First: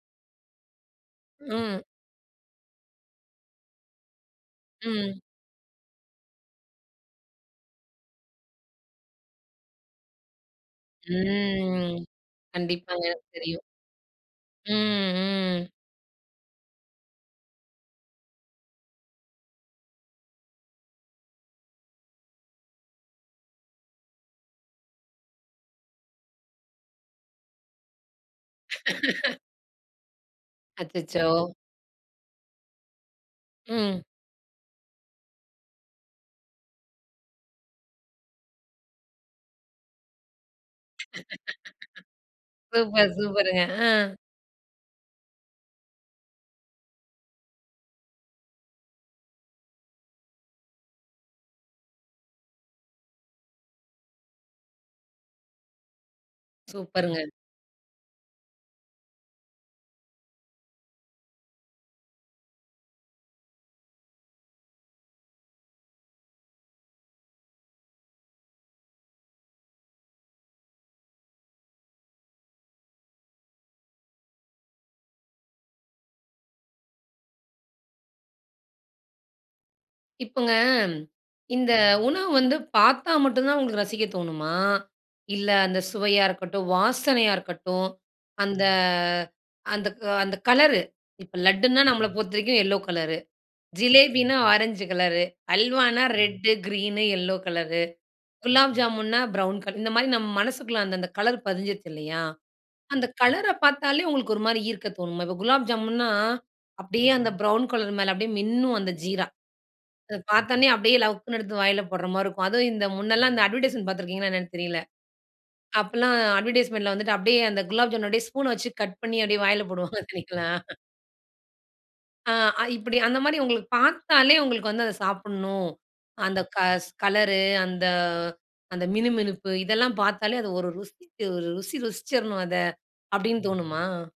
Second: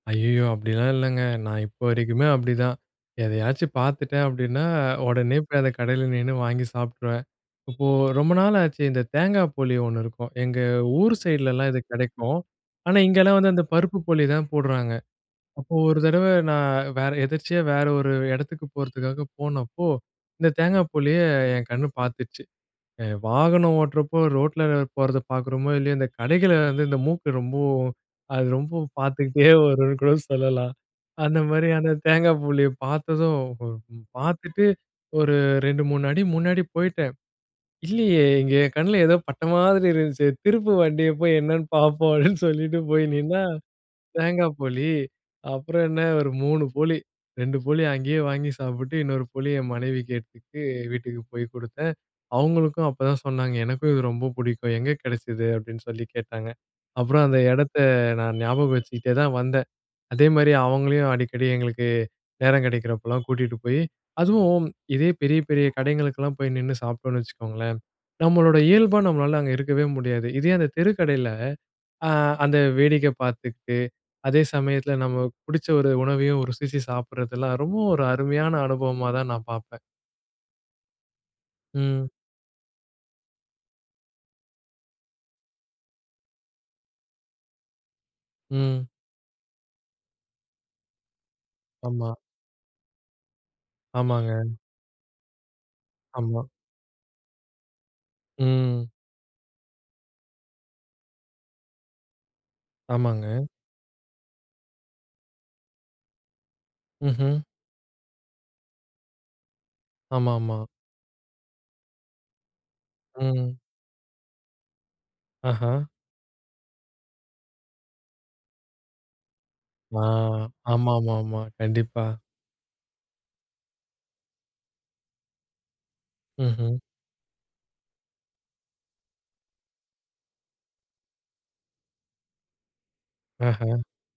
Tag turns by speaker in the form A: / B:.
A: ஐய்யய்யோ! அப்டிலாம் இல்லங்க நான் இப்ப
B: ம்.
A: வரைக்குமே அப்டிதான். எதையாச்சும் பார்த்துட்டேன் அப்டின்னா,
B: ம்.
A: உடனே போய் அத கடையில நின்னு வாங்கி சாப்பிட்டுருவேன். இப்போ ரொம்ப நாள் ஆச்சு. இந்த தேங்கா போளி ஒண்ணு இருக்கும். எங்க ஊர் சைடிலலாம் இது
B: ம்.
A: கிடைக்கும். ஆனா,
B: கண்டிப்பாங்க. எனக்கு
A: இங்கேலாம் வந்து
B: தெரியும்.
A: அந்த பருப்பு போளி தான் போடுறாங்க.
B: ம், ம்.
A: அப்போ ஒரு தடவ நான் வேற எதர்ச்சியா வேற ஒரு இடத்துக்கு போறதுக்காக போனப்போ, இந்த தேங்கா போளிய என் கண்ணு பார்த்துச்சு. எ வாகனம் ஓட்டுறப்போ ரோட்ல போறத பாக்குறோமோ, இல்லையோ இந்த கடைகள்ல வந்து இந்த மூக்கு ரொம்ப அது ரொம்ப பார்த்துக்கிட்டே வரும்னு கூட சொல்லலாம்.
B: அச்சச்சோ!
A: அந்த மாதிரியான தேங்கா போளிய பாத்ததும்,
B: ம்.
A: பாத்துட்டு ஒரு 2, 3 அடி முன்னாடி போயிட்டேன். இல்லையே இங்க என் கண்ணுல ஏதோ பட்ட மாதிரி இருந்துச்சே. திரும்பு வண்டிய போய் என்னன்னு பாப்போம். அப்படின்னு சொல்லிட்டு போய்
B: சூப்பர்,
A: நின்னா.
B: சூப்பருங்க. அ.
A: தேங்காய் போளி அப்புறம் என்ன ஒரு 3 போளி, 2 போளி அங்கேயே வாங்கி சாப்பிட்டு, இன்னொரு போளி என் மனைவிக்கு எடுத்துட்டு, வீட்டுக்கு போய் குடுத்தேன். அவங்களுக்கும் அப்போதான் சொன்னாங்க, "எனக்கும் இது ரொம்ப புடிக்கும். எங்கே கிடைச்சது?" அப்டின்னு சொல்லி கேட்டாங்க.
B: சூப்பர்ங்க.
A: அப்புறம் அந்த இடத்த நான் ஞாபகம் வச்சுகிட்டே தான் வந்தேன். அதேமாரி அவங்களையும் அடிக்கடி எங்களுக்கு நேரம் கிடைக்கிறப்போலாம் கூட்டிட்டு போய், அதுவும் இதே பெரிய, பெரிய கடைகளுக்கெல்லாம் போய் நின்னு சாப்பிட்டோன்னு வச்சுக்கோங்களேன், நம்மளோட இயல்பா நம்மளால அங்க இருக்கவே முடியாது. இதே அந்த தெருக்கடையில ஆ அந்த வேடிக்க பாத்துக்குட்டு, அதே சமயத்தில நம்ம புடிச்ச ஒரு உணவையும் ஒரு ருசிச்சு சாப்பிடுறதெல்லாம் ரொம்ப ஒரு அருமையான அனுபவமா தான் நான் பாப்பேன்.
B: இப்போங்க, இந்த
A: ம்.
B: உணவு வந்து பாத்தா மட்டும் தான் உங்களுக்கு ரசிக்க தோணுமா? இல்ல, அந்த சுவையா இருக்கட்டும், வாசனையா இருக்கட்டும், அந்த
A: ம்.
B: அந்த அந்த கலரு, இப்போ லட்டுன்னா நம்மள
A: ஆமா.
B: பொறுத்தவரைக்கும் எல்லோ கலர்ரு, ஜிலேபினா
A: ஆமாங்க.
B: ஆரஞ்சு கலர்ரு, அல்வானா
A: ஆமா.
B: Red, green, yellow colour. Gulab
A: ம்.
B: ஜாமுன்னா ப்ரவுன் கலர் இந்த மாரி நம்ம மனசுக்குள்ள அந்த, அந்த கலர் பதிஞ்சிருச்சுது இல்லையா? அந்த
A: ஆமாங்க.
B: கலர்ர பாத்தாலே உங்களுக்கு ஒரு மாரி ஈர்க்க தோணுமா? இப்ப குலாப் ஜாமுன்னா அப்டியே அந்த
A: ம்ஹ்ம்.
B: ப்ரவுன் கலர் மேல அப்டியே மின்னும், அந்த ஜீரா. அத
A: ஆமா, ஆமா.
B: பாத்தோனே அப்டியே லவக்குன்னு எடுத்து வாயில போடுற மாரி இருக்கும். அதுவும் இந்த முன்னல்லாம் இந்த
A: ம்.
B: அட்வர்டைஸ்மென்ட் பாத்திருக்கீங்களா? என்னன்னு தெரியல்ல.
A: ஆஹா.
B: அப்பல்லாம் அட்வர்டைஸ்மென்ட்ல வந்துட்டு அப்டியே அந்த குலாப் ஜாமு அப்டியே ஸ்பூன் வச்சி கட் பண்ணி அப்டியே வாயில போடுவாங்க.
A: ஆ.
B: பார்தீங்களா?
A: ஆமா, ஆமா, ஆமா. கண்டிப்பா.
B: ஆ, அ இப்டி அந்த மாரி உங்களுக்கு பாத்தாலே உங்களுக்கு வந்து அத சாப்பிடணும், அந்த
A: ம்ஹ்ம்.
B: கஸ் கலரு அந்த அந்த மினுமினுப்பு இதெல்லாம் பாத்தாலே அது ஒரு ருசிச்சு ருசி ருசிச்சிரணும் அத! அப்டின்னு
A: ஆஹா.
B: தோணுமா?